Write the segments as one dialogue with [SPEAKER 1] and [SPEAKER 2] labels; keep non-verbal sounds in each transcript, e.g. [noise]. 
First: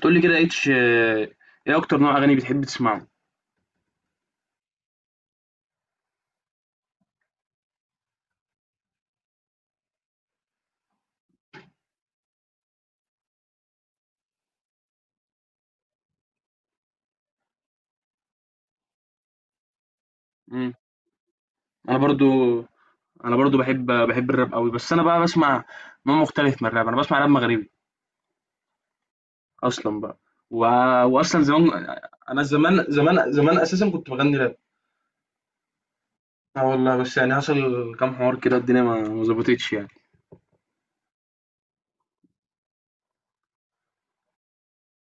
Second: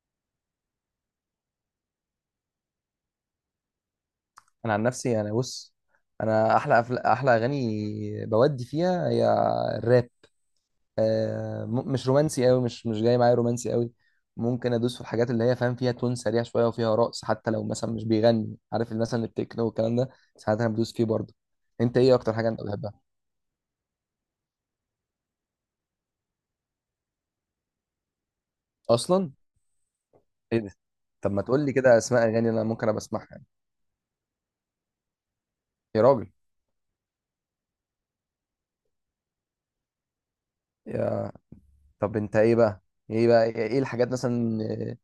[SPEAKER 1] تقول لي كده اتش ايه اكتر نوع اغاني بتحب تسمعه؟
[SPEAKER 2] انا عن نفسي انا بص. انا احلى احلى اغاني بودي فيها هي الراب. مش رومانسي قوي، مش جاي معايا رومانسي قوي. ممكن ادوس في الحاجات اللي هي، فاهم، فيها تون سريع شويه وفيها رقص، حتى لو مثلا مش بيغني، عارف، مثلا التكنو والكلام ده. ساعات انا
[SPEAKER 1] مم.
[SPEAKER 2] بدوس فيه برضه. انت
[SPEAKER 1] انا
[SPEAKER 2] ايه
[SPEAKER 1] برضو
[SPEAKER 2] اكتر حاجه انت بتحبها؟
[SPEAKER 1] انا برضو بحب الراب قوي، بس انا بقى بسمع نوع مختلف من الراب. انا بسمع راب مغربي
[SPEAKER 2] اصلا
[SPEAKER 1] اصلا بقى. و...
[SPEAKER 2] ايه ده؟ طب
[SPEAKER 1] واصلا
[SPEAKER 2] ما تقول لي
[SPEAKER 1] زمان.
[SPEAKER 2] كده اسماء اغاني
[SPEAKER 1] انا
[SPEAKER 2] اللي انا
[SPEAKER 1] زمان
[SPEAKER 2] ممكن ابقى اسمعها
[SPEAKER 1] زمان
[SPEAKER 2] يعني.
[SPEAKER 1] زمان اساسا كنت بغني راب.
[SPEAKER 2] يا راجل.
[SPEAKER 1] اه والله، بس يعني حصل كام حوار كده، الدنيا ما ظبطتش يعني.
[SPEAKER 2] يا... طب انت ايه بقى؟ ايه الحاجات مثلا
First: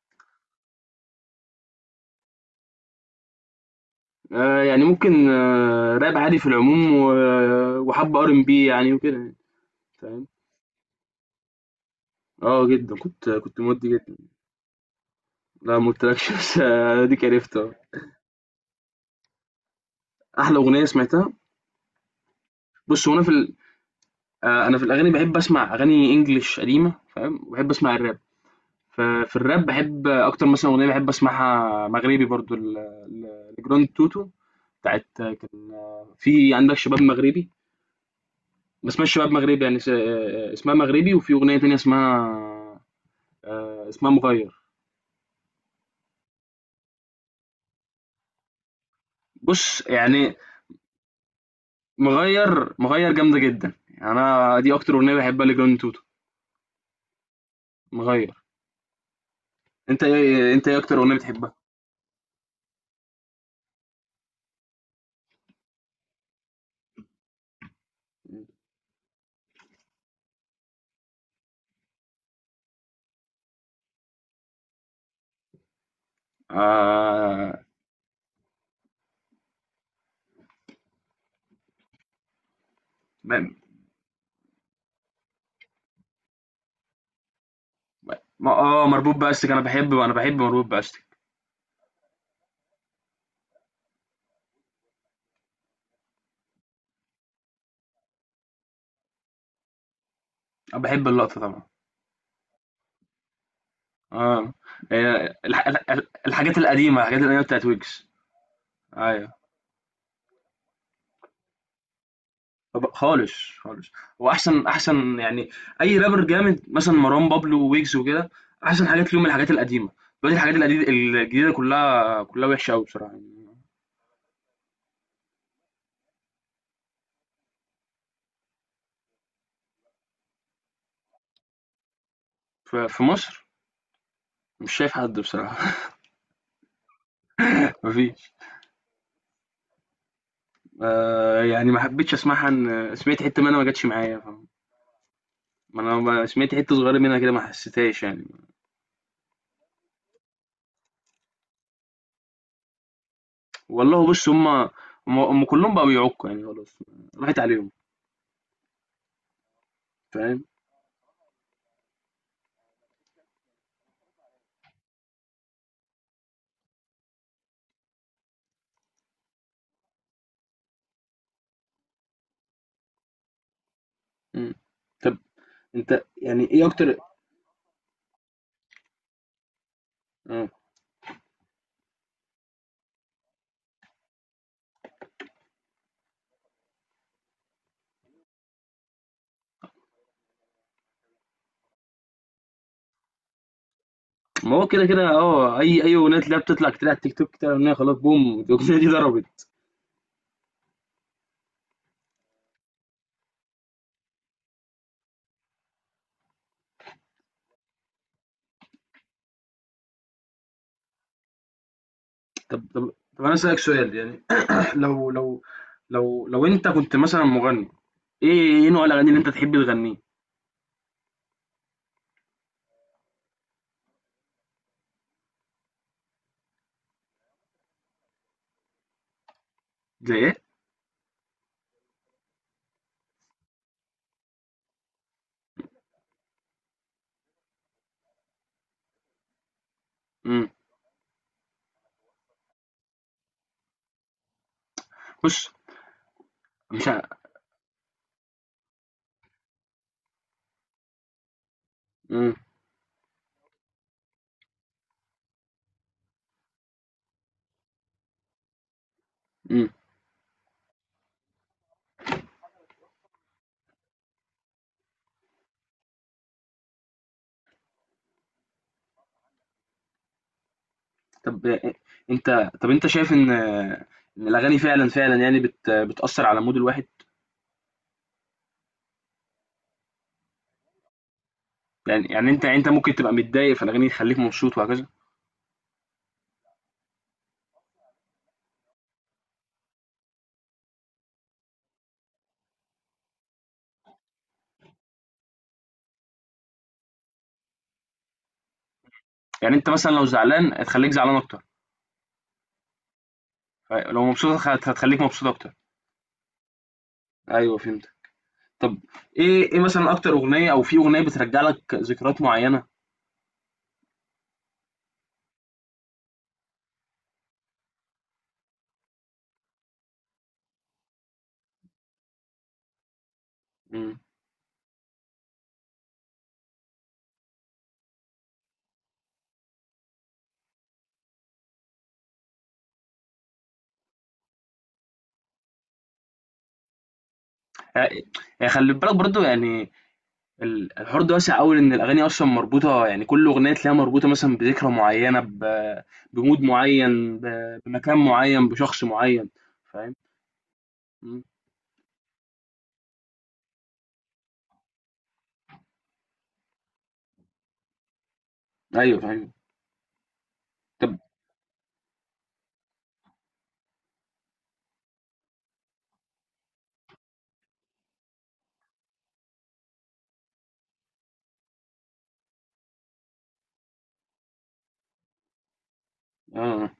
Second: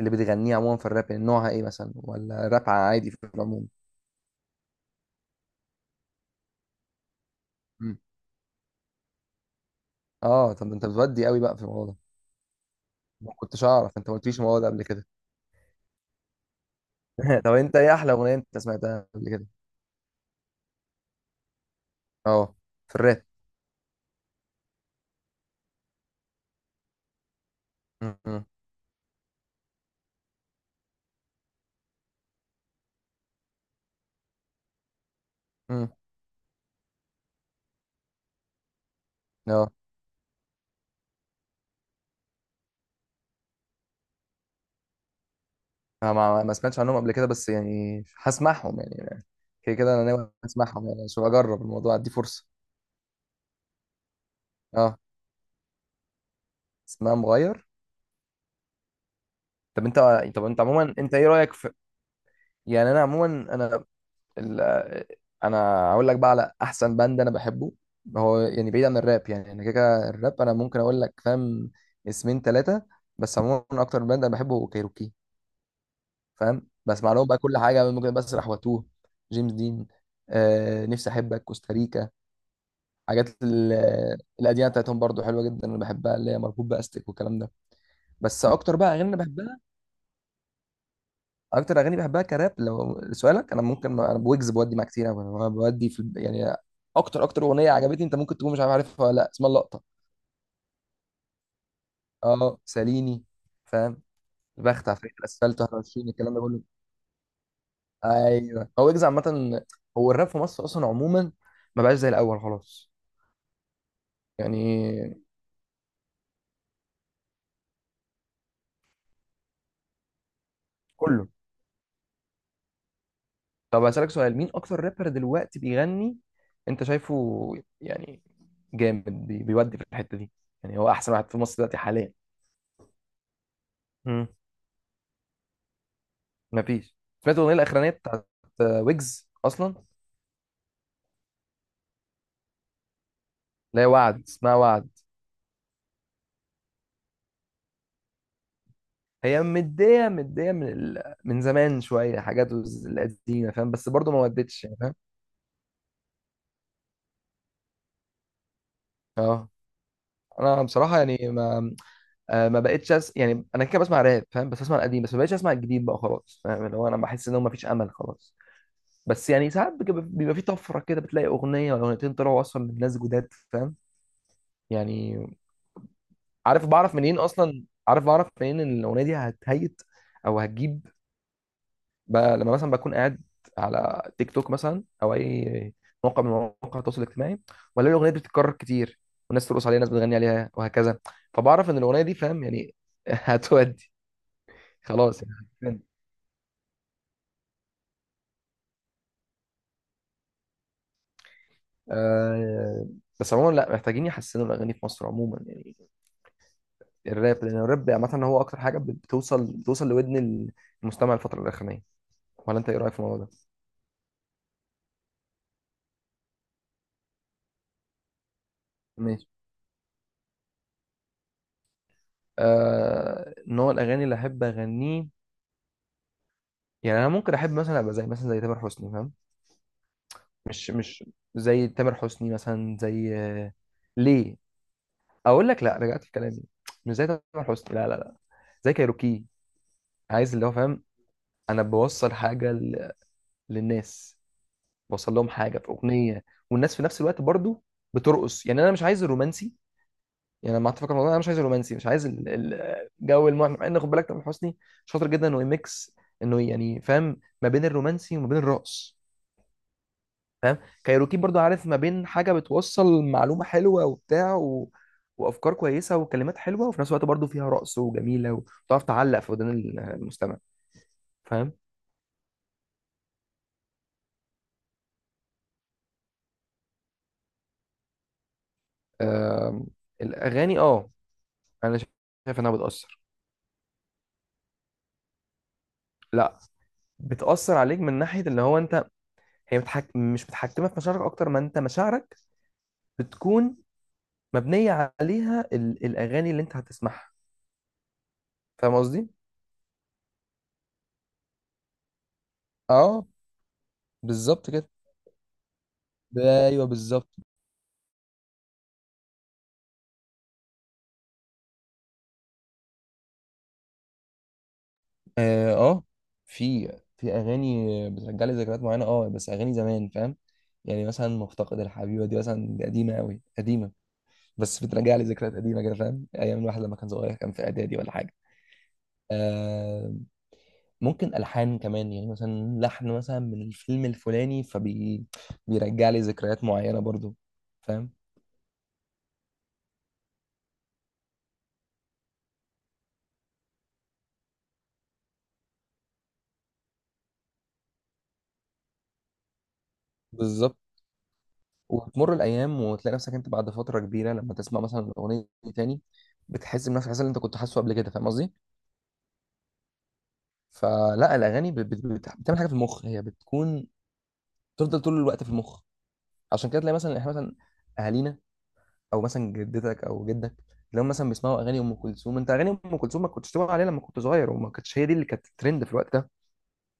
[SPEAKER 2] اللي بتغنيها عموما في الراب؟ يعني نوعها ايه مثلا، ولا راب عادي في العموم؟
[SPEAKER 1] يعني ممكن راب عادي في العموم
[SPEAKER 2] مم.
[SPEAKER 1] وحب ار ام بي يعني وكده يعني، فاهم.
[SPEAKER 2] اه، طب انت بتودي قوي بقى في الموضوع ده؟
[SPEAKER 1] اه جدا،
[SPEAKER 2] ما
[SPEAKER 1] كنت
[SPEAKER 2] كنتش
[SPEAKER 1] مودي
[SPEAKER 2] اعرف، انت ما
[SPEAKER 1] جدا.
[SPEAKER 2] قلتليش الموضوع ده قبل كده.
[SPEAKER 1] لا ما قلتلكش، بس دي
[SPEAKER 2] [laughs] طب
[SPEAKER 1] عرفتها.
[SPEAKER 2] انت ايه احلى اغنيه انت سمعتها قبل كده؟
[SPEAKER 1] احلى اغنيه سمعتها؟
[SPEAKER 2] اه، في
[SPEAKER 1] بُص، هو أنا
[SPEAKER 2] الراب.
[SPEAKER 1] في ال أنا في الأغاني باحب أسمع أغاني English قديمة، فاهم، وباحب أسمع
[SPEAKER 2] مم.
[SPEAKER 1] الراب.
[SPEAKER 2] مم.
[SPEAKER 1] ف في الراب باحب أكتر مثلًا أغنية باحب أسمعها مغربي برضه ل ل لجراند توتو، بتاعة كان
[SPEAKER 2] مم.
[SPEAKER 1] في عندك شباب مغربي. ما اسمهاش شباب مغربي،
[SPEAKER 2] اه.
[SPEAKER 1] يعني س اسمها مغربي. وفي أغنية تانية اسمها اسمها مغيّر.
[SPEAKER 2] أنا ما سمعتش عنهم قبل كده، بس يعني هسمعهم يعني. كده
[SPEAKER 1] بُص،
[SPEAKER 2] كده انا ناوي
[SPEAKER 1] يعني
[SPEAKER 2] اسمعهم يعني، عشان اجرب الموضوع، ادي فرصه.
[SPEAKER 1] مغيّر، مغيّر جامدة جدًا، يعني أنا دي أكتر
[SPEAKER 2] اه،
[SPEAKER 1] أغنية باحبها لجراند توتو،
[SPEAKER 2] اسمها مغير.
[SPEAKER 1] مغيّر.
[SPEAKER 2] طب انت، طب انت
[SPEAKER 1] أنت إيه
[SPEAKER 2] عموما،
[SPEAKER 1] أكتر أغنية
[SPEAKER 2] انت ايه
[SPEAKER 1] بتحبها؟
[SPEAKER 2] رايك في، يعني انا عموما، انا ال- انا هقول لك بقى على احسن باند انا بحبه. هو يعني بعيد عن الراب، يعني انا كده كده الراب انا ممكن اقول لك، فاهم، اسمين ثلاثه. بس عموما اكتر باند انا بحبه هو كايروكي، فاهم، بسمع لهم بقى
[SPEAKER 1] آآ
[SPEAKER 2] كل حاجه، ممكن بسرح واتوه. جيمس دين، آه نفسي احبك، كوستاريكا،
[SPEAKER 1] ب
[SPEAKER 2] حاجات القديمه بتاعتهم برضو حلوه جدا، انا بحبها، اللي هي مربوط باستك والكلام ده. بس
[SPEAKER 1] ما
[SPEAKER 2] اكتر
[SPEAKER 1] اه
[SPEAKER 2] بقى اغاني
[SPEAKER 1] مربوط
[SPEAKER 2] انا
[SPEAKER 1] بأستك،
[SPEAKER 2] بحبها،
[SPEAKER 1] انا بحب مربوط بأستك.
[SPEAKER 2] اكتر اغاني بحبها كراب لو سؤالك، انا ممكن، انا بويجز بودي معاه كتير أوي. انا بودي في يعني، اكتر اغنيه عجبتني، انت ممكن تكون مش عارفها ولا لا، اسمها اللقطه.
[SPEAKER 1] انا بحب اللقطة طبعا.
[SPEAKER 2] اه، ساليني، فاهم،
[SPEAKER 1] اه.
[SPEAKER 2] بخت على فريق
[SPEAKER 1] هي
[SPEAKER 2] الاسفلت
[SPEAKER 1] الح... الح... الح-
[SPEAKER 2] 21، الكلام ده كله.
[SPEAKER 1] الحاجات القديمة بتاعت ويجز.
[SPEAKER 2] ايوه، هو ويجز
[SPEAKER 1] ايوه.
[SPEAKER 2] عامه، هو الراب في مصر اصلا عموما ما بقاش زي الاول
[SPEAKER 1] طب
[SPEAKER 2] خلاص،
[SPEAKER 1] خالص. خالص. واحسن احسن
[SPEAKER 2] يعني
[SPEAKER 1] احسن يعني، اي رابر جامد مثلا مروان بابلو وويجز وكده، احسن حاجات ليهم الحاجات القديمة. دلوقتي الحاجات القديمة
[SPEAKER 2] كله.
[SPEAKER 1] الجديدة كلها كلها وحشة قوي بصراحة يعني.
[SPEAKER 2] طب هسألك سؤال، مين اكتر رابر دلوقتي بيغني انت شايفه يعني جامد، بيودي في الحته دي، يعني هو احسن واحد في مصر دلوقتي حاليا؟
[SPEAKER 1] في مصر مش شايف حد بصراحة.
[SPEAKER 2] مفيش. سمعت الاغنيه
[SPEAKER 1] [laughs]
[SPEAKER 2] الاخرانيه بتاعت
[SPEAKER 1] مفيش.
[SPEAKER 2] ويجز اصلا، اللي
[SPEAKER 1] يعني ما حبيتش اسمعها. ان سمعت حتة منها، ما جاتش
[SPEAKER 2] هي
[SPEAKER 1] معايا
[SPEAKER 2] وعد،
[SPEAKER 1] فاهم؟
[SPEAKER 2] اسمها وعد؟
[SPEAKER 1] ما انا سمعت حتة صغيرة منها كده، ما حسيتهاش يعني.
[SPEAKER 2] هي مديه مديه من من زمان شويه، حاجات القديمه فاهم، بس
[SPEAKER 1] والله
[SPEAKER 2] برضو ما
[SPEAKER 1] بص،
[SPEAKER 2] ودتش
[SPEAKER 1] هما
[SPEAKER 2] يعني، فاهم.
[SPEAKER 1] كلهم بقوا بيعكوا يعني خلاص. راحت عليهم.
[SPEAKER 2] اه،
[SPEAKER 1] فاهم.
[SPEAKER 2] انا بصراحه يعني ما، ما بقتش يعني انا كده بسمع راب، فاهم، بس بسمع القديم بس، ما بقتش اسمع الجديد بقى خلاص، فاهم، اللي هو انا بحس ان هو ما فيش امل خلاص. بس يعني ساعات بيبقى في طفره كده، بتلاقي اغنيه ولا اغنيتين طلعوا اصلا من ناس جداد، فاهم
[SPEAKER 1] مم. طب
[SPEAKER 2] يعني.
[SPEAKER 1] انت يعني
[SPEAKER 2] عارف
[SPEAKER 1] ايه اكتر؟
[SPEAKER 2] بعرف منين ان الاغنيه دي هتهيت او
[SPEAKER 1] اه
[SPEAKER 2] هتجيب. لما مثلا بكون قاعد على تيك توك مثلا، او اي موقع من مواقع التواصل الاجتماعي، ولا الاغنيه دي بتتكرر كتير، والناس ترقص عليها، ناس بتغني عليها وهكذا، فبعرف ان الاغنيه دي، فاهم يعني، [laughs] هتودي
[SPEAKER 1] ما هو كده كده،
[SPEAKER 2] خلاص
[SPEAKER 1] اه
[SPEAKER 2] يعني.
[SPEAKER 1] اي اغنيه تلاقيها بتطلع كتير على التيك توك كده، اغنيه خلاص، بوم الاغنيه دي ضربت.
[SPEAKER 2] آه بس عموما لا، محتاجين يحسنوا الاغاني في مصر عموما يعني الراب، لان الراب عامه هو اكتر حاجه بتوصل لودن المستمع الفتره الاخرانيه. ولا
[SPEAKER 1] طب
[SPEAKER 2] انت ايه
[SPEAKER 1] طب
[SPEAKER 2] رايك في الموضوع
[SPEAKER 1] طب
[SPEAKER 2] ده؟
[SPEAKER 1] انا اسالك سؤال يعني. [clears throat] لو لو لو انت كنت مثلا مغني، ايه نوع الاغاني اللي
[SPEAKER 2] ماشي.
[SPEAKER 1] انت تحب تغنيه؟
[SPEAKER 2] نوع الاغاني اللي احب اغنيه، يعني انا ممكن احب مثلا ابقى زي مثلا زي تامر حسني، فاهم،
[SPEAKER 1] زي ايه؟
[SPEAKER 2] مش زي تامر حسني مثلا، زي ليه. اقول لك لا، رجعت في كلامي. مش زي تامر حسني، لا لا لا، زي كايروكي. عايز اللي
[SPEAKER 1] امم
[SPEAKER 2] هو، فاهم، انا بوصل حاجه للناس، بوصل لهم
[SPEAKER 1] بص.
[SPEAKER 2] حاجه في اغنيه، والناس في
[SPEAKER 1] مش ع-
[SPEAKER 2] نفس الوقت برضو بترقص. يعني انا مش عايز الرومانسي، يعني انا ما اتفق الموضوع، انا مش عايز الرومانسي، مش عايز
[SPEAKER 1] امم
[SPEAKER 2] الجو. المهم، مع ان خد بالك تامر حسني شاطر جدا انه يميكس، انه يعني، فاهم، ما بين الرومانسي وما بين الرقص،
[SPEAKER 1] امم
[SPEAKER 2] فاهم. كايروكي برضو، عارف، ما بين حاجه بتوصل معلومه حلوه وبتاع وافكار كويسه وكلمات حلوه، وفي نفس الوقت برضو فيها رقص وجميله وتعرف تعلق في ودان المستمع،
[SPEAKER 1] طب
[SPEAKER 2] فاهم.
[SPEAKER 1] إيه، انت. طب انت شايف ان الاغاني فعلا فعلا يعني بتاثر على مود الواحد؟
[SPEAKER 2] آم، الاغاني اه. انا
[SPEAKER 1] يعني
[SPEAKER 2] شايف
[SPEAKER 1] انت
[SPEAKER 2] انها
[SPEAKER 1] ممكن
[SPEAKER 2] بتاثر.
[SPEAKER 1] تبقى متضايق فالاغاني تخليك مبسوط وهكذا.
[SPEAKER 2] لا بتاثر عليك من ناحيه اللي هو انت، هي مش متحكمه في مشاعرك اكتر ما انت مشاعرك بتكون مبنيه عليها الاغاني اللي انت هتسمعها، فاهم قصدي.
[SPEAKER 1] يعني انت مثلا لو زعلان هتخليك زعلان اكتر،
[SPEAKER 2] اه
[SPEAKER 1] لو مبسوط
[SPEAKER 2] بالظبط كده،
[SPEAKER 1] هتخليك مبسوط اكتر.
[SPEAKER 2] ايوه بالظبط.
[SPEAKER 1] ايوه فهمت. طب ايه مثلا اكتر اغنيه، او في اغنيه بترجع لك ذكريات معينه؟
[SPEAKER 2] اه، في، في اغاني بترجع لي ذكريات معينه اه، بس اغاني زمان، فاهم. يعني مثلا مفتقد الحبيبه دي مثلا، دي قديمه قوي قديمه،
[SPEAKER 1] امم
[SPEAKER 2] بس بترجع لي ذكريات قديمه كده، فاهم، ايام الواحد لما كان صغير، كان في اعدادي ولا حاجه. آه، ممكن الحان كمان يعني، مثلا لحن مثلا من الفيلم الفلاني، فبي بيرجع لي ذكريات معينه برضو، فاهم.
[SPEAKER 1] يعني خلي بالك برضو يعني، الحوار ده واسع قوي. ان الاغاني اصلا مربوطه، يعني كل اغنيه تلاقيها مربوطه مثلا بذكرى معينه، بمود معين، بمكان معين، بشخص معين. فاهم.
[SPEAKER 2] بالظبط.
[SPEAKER 1] مم.
[SPEAKER 2] وتمر الايام وتلاقي نفسك انت بعد فتره كبيره، لما تسمع مثلا الاغنيه دي تاني، بتحس بنفس الاحساس اللي انت كنت حاسه قبل كده، فاهم قصدي.
[SPEAKER 1] ايوه ايوه. طب
[SPEAKER 2] فلا الاغاني بتعمل حاجه في المخ، هي بتكون تفضل طول الوقت في المخ. عشان كده تلاقي مثلا احنا مثلا، اهالينا او مثلا جدتك او جدك، لو مثلا بيسمعوا اغاني ام كلثوم، انت اغاني ام كلثوم ما كنتش تسمع عليها لما كنت صغير، وما كانتش هي دي اللي كانت ترند في الوقت ده
[SPEAKER 1] اه،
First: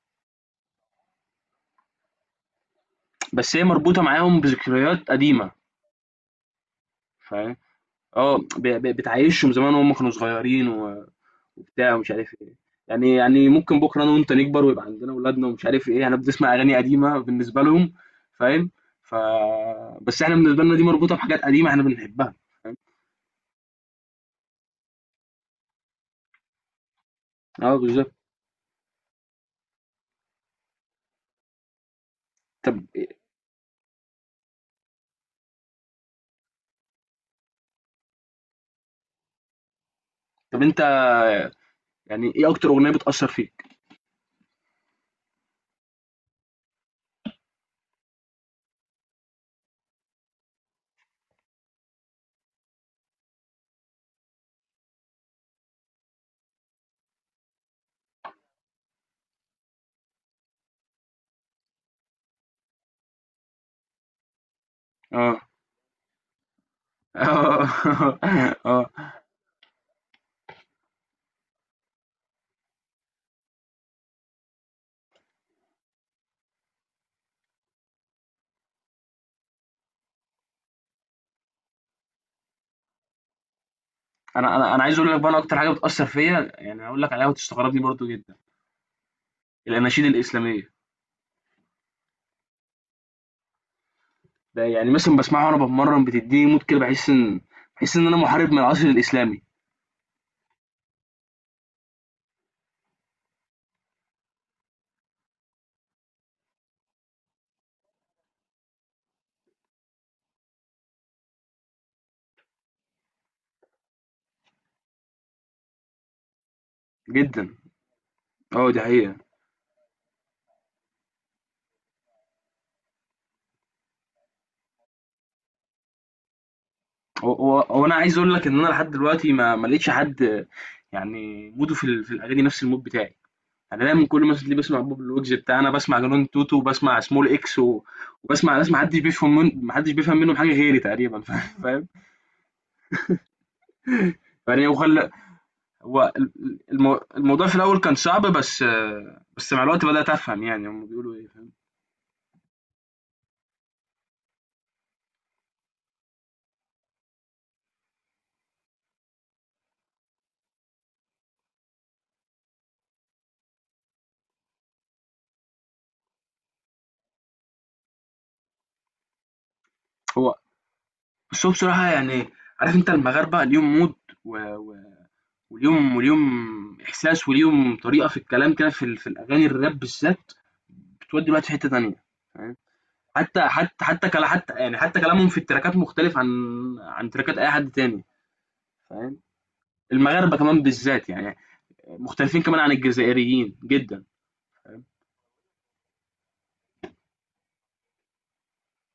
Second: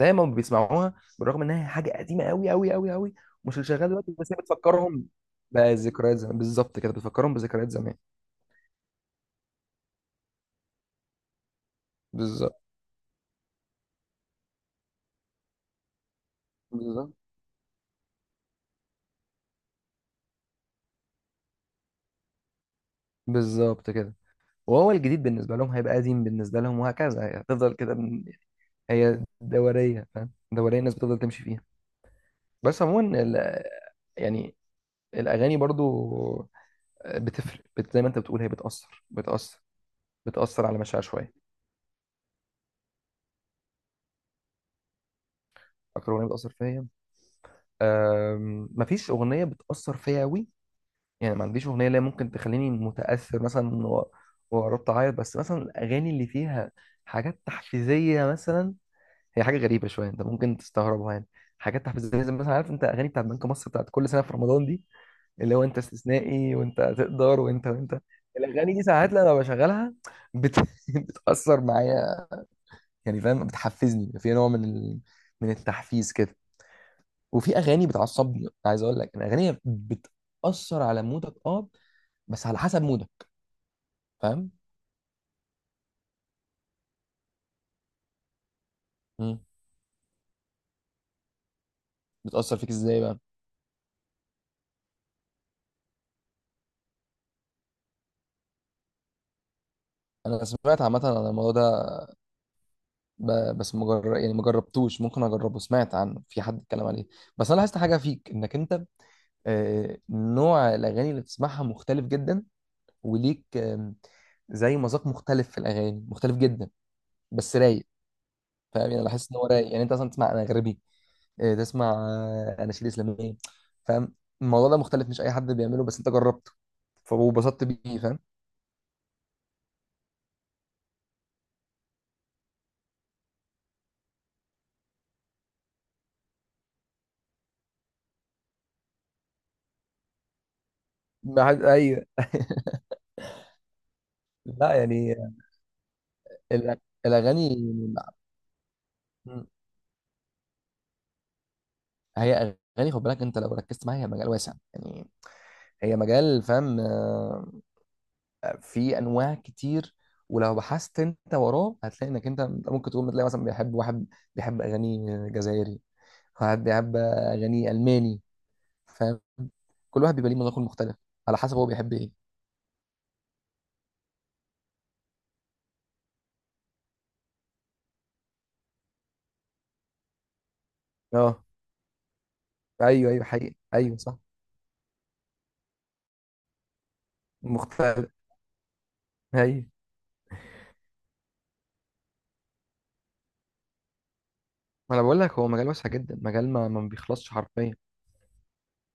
[SPEAKER 2] زي ما بيسمعوها، بالرغم انها حاجه قديمه قوي قوي قوي قوي، مش
[SPEAKER 1] بس هي
[SPEAKER 2] اللي شغال
[SPEAKER 1] مربوطه
[SPEAKER 2] دلوقتي، بس هي
[SPEAKER 1] معاهم
[SPEAKER 2] بتفكرهم
[SPEAKER 1] بذكريات قديمه
[SPEAKER 2] بذكريات زمان. بالظبط كده، بتفكرهم
[SPEAKER 1] فاهم.
[SPEAKER 2] بذكريات زمان.
[SPEAKER 1] اه بتعيشهم زمان وهم كانوا صغيرين وبتاع ومش عارف ايه.
[SPEAKER 2] بالظبط
[SPEAKER 1] يعني، يعني ممكن بكره انا وانت نكبر ويبقى عندنا اولادنا ومش عارف ايه، احنا بنسمع اغاني
[SPEAKER 2] بالظبط
[SPEAKER 1] قديمه بالنسبه لهم فاهم. ف بس احنا بالنسبه لنا دي مربوطه بحاجات قديمه احنا بنحبها فاهم.
[SPEAKER 2] بالظبط كده. وهو الجديد بالنسبه لهم هيبقى قديم بالنسبه لهم، وهكذا هتفضل
[SPEAKER 1] اه
[SPEAKER 2] كده.
[SPEAKER 1] بالظبط.
[SPEAKER 2] هي دورية، فاهم، دورية الناس بتفضل تمشي فيها.
[SPEAKER 1] طب،
[SPEAKER 2] بس عموما يعني الأغاني برضو بتفرق، بت زي ما أنت بتقول، هي بتأثر، بتأثر،
[SPEAKER 1] طب
[SPEAKER 2] بتأثر على
[SPEAKER 1] انت
[SPEAKER 2] مشاعر شوية.
[SPEAKER 1] يعني، ايه اكتر اغنيه بتاثر فيك؟
[SPEAKER 2] أكتر أغنية بتأثر فيا، مفيش أغنية بتأثر فيا أوي، يعني ما عنديش أغنية اللي هي ممكن تخليني متأثر مثلا وقربت أعيط. بس مثلا الأغاني اللي فيها حاجات تحفيزية مثلا، هي حاجة غريبة شوية، أنت ممكن تستغربها يعني، حاجات تحفيزية زي مثلا، عارف أنت، أغاني بتاعت بنك مصر بتاعت كل سنة في رمضان دي،
[SPEAKER 1] اه.
[SPEAKER 2] اللي هو انت استثنائي وانت
[SPEAKER 1] اه.
[SPEAKER 2] هتقدر وانت وانت.
[SPEAKER 1] [laughs]
[SPEAKER 2] الاغاني دي
[SPEAKER 1] اه.
[SPEAKER 2] ساعات لما بشغلها بت... [laughs] بتاثر معايا يعني، فاهم، بتحفزني في نوع من من التحفيز كده. وفي اغاني بتعصبني. عايز اقول لك الاغاني بتاثر على مودك، اه، بس على حسب مودك، فاهم.
[SPEAKER 1] انا عايز اقول لك بقى، انا اكتر حاجه بتاثر فيا يعني هقول لك عليها وتستغربني برضو جدا.
[SPEAKER 2] مم.
[SPEAKER 1] الاناشيد الاسلاميه.
[SPEAKER 2] بتاثر فيك ازاي بقى؟
[SPEAKER 1] ده يعني مثلا بسمعها وانا بتمرن، بتديني مود كده، بحس ان انا محارب من العصر الاسلامي.
[SPEAKER 2] انا سمعت عامه عن الموضوع ده، بس مجرد يعني ما جربتوش، ممكن اجربه، سمعت عنه، في حد اتكلم عليه. بس انا لاحظت حاجه فيك، انك انت نوع الاغاني اللي بتسمعها مختلف جدا، وليك زي مذاق مختلف في الاغاني، مختلف جدا
[SPEAKER 1] جدا.
[SPEAKER 2] بس رايق،
[SPEAKER 1] اه دي
[SPEAKER 2] فاهم يعني. انا
[SPEAKER 1] حقيقة.
[SPEAKER 2] بحس ان هو رايق، يعني انت اصلا تسمع انغربي، تسمع اناشيد اسلاميه، فاهم. الموضوع ده مختلف، مش اي حد بيعمله، بس انت جربته فبسطت
[SPEAKER 1] هو انا
[SPEAKER 2] بيه،
[SPEAKER 1] عايز
[SPEAKER 2] فاهم.
[SPEAKER 1] اقول لك ان انا لحد دلوقتي ما لقيتش حد يعني موده في في الاغاني نفس المود بتاعي. يعني انا دايما كل ما اللي بسمع بوب الوجز بتاعنا، بسمع جنون توتو، وبسمع سمول اكس وبسمع ناس ما حدش بيفهم منهم حاجه غيري تقريبا.
[SPEAKER 2] ما
[SPEAKER 1] [laughs]
[SPEAKER 2] حد،
[SPEAKER 1] فاهم.
[SPEAKER 2] ايوه. [laughs]
[SPEAKER 1] يعني
[SPEAKER 2] لا
[SPEAKER 1] هو
[SPEAKER 2] يعني
[SPEAKER 1] هو
[SPEAKER 2] الأ-
[SPEAKER 1] الموضوع
[SPEAKER 2] الاغاني
[SPEAKER 1] في الاول كان صعب بس بس مع الوقت بدات افهم يعني هم بيقولوا ايه، فاهم.
[SPEAKER 2] هي اغاني، خد بالك انت لو ركزت معايا، هي مجال واسع يعني، هي مجال، فاهم، في انواع كتير. ولو بحثت انت وراه هتلاقي انك انت ممكن تكون بتلاقي مثلا، بيحب واحد بيحب اغاني جزائري، واحد بيحب اغاني الماني، فاهم. كل واحد بيبقى
[SPEAKER 1] هو
[SPEAKER 2] ليه مذاق مختلف على
[SPEAKER 1] بس هو
[SPEAKER 2] حسب هو
[SPEAKER 1] بصراحة
[SPEAKER 2] بيحب ايه.
[SPEAKER 1] يعني، عارف انت المغاربة ليهم مود و... و... وليهم احساس وليهم طريقة في الكلام كده في, في الاغاني الراب بالذات بتودي
[SPEAKER 2] اه
[SPEAKER 1] الوقت في حتة تانية. فاهم.
[SPEAKER 2] ايوه ايوه حقيقي، ايوه صح،
[SPEAKER 1] حتى يعني حتى كلامهم في التراكات مختلف عن تراكات اي حد تاني.
[SPEAKER 2] مختلف،
[SPEAKER 1] فاهم.
[SPEAKER 2] ايوه.
[SPEAKER 1] المغاربة كمان بالذات يعني مختلفين كمان عن الجزائريين جدا. فاهم؟
[SPEAKER 2] ما انا بقول لك، هو مجال واسع جدا، مجال ما بيخلصش حرفيا.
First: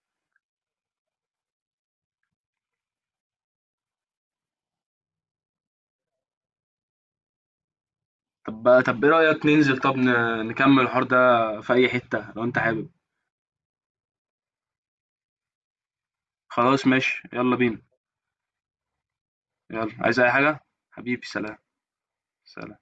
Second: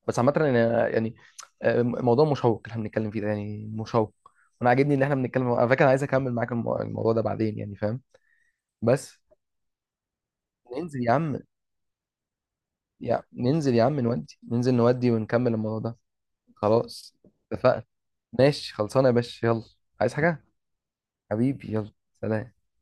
[SPEAKER 2] بس عامه أنا يعني، موضوع مشوق اللي احنا بنتكلم فيه ده، يعني مشوق، وانا عاجبني ان احنا بنتكلم على فكره، انا عايز اكمل معاك الموضوع ده بعدين، يعني فاهم.
[SPEAKER 1] طب طب ايه
[SPEAKER 2] بس
[SPEAKER 1] رأيك ننزل، طب نكمل الحوار
[SPEAKER 2] ننزل يا
[SPEAKER 1] ده
[SPEAKER 2] عم،
[SPEAKER 1] في اي حتة لو انت حابب.
[SPEAKER 2] يا ننزل يا عم نودي، ننزل نودي ونكمل الموضوع ده.
[SPEAKER 1] خلاص
[SPEAKER 2] خلاص،
[SPEAKER 1] ماشي يلا بينا.
[SPEAKER 2] اتفقنا. ماشي، خلصانه يا باشا، يلا.
[SPEAKER 1] يلا،
[SPEAKER 2] عايز
[SPEAKER 1] عايز اي
[SPEAKER 2] حاجه.
[SPEAKER 1] حاجة؟ حبيبي، سلام.
[SPEAKER 2] حبيبي يلا، سلام.
[SPEAKER 1] سلام.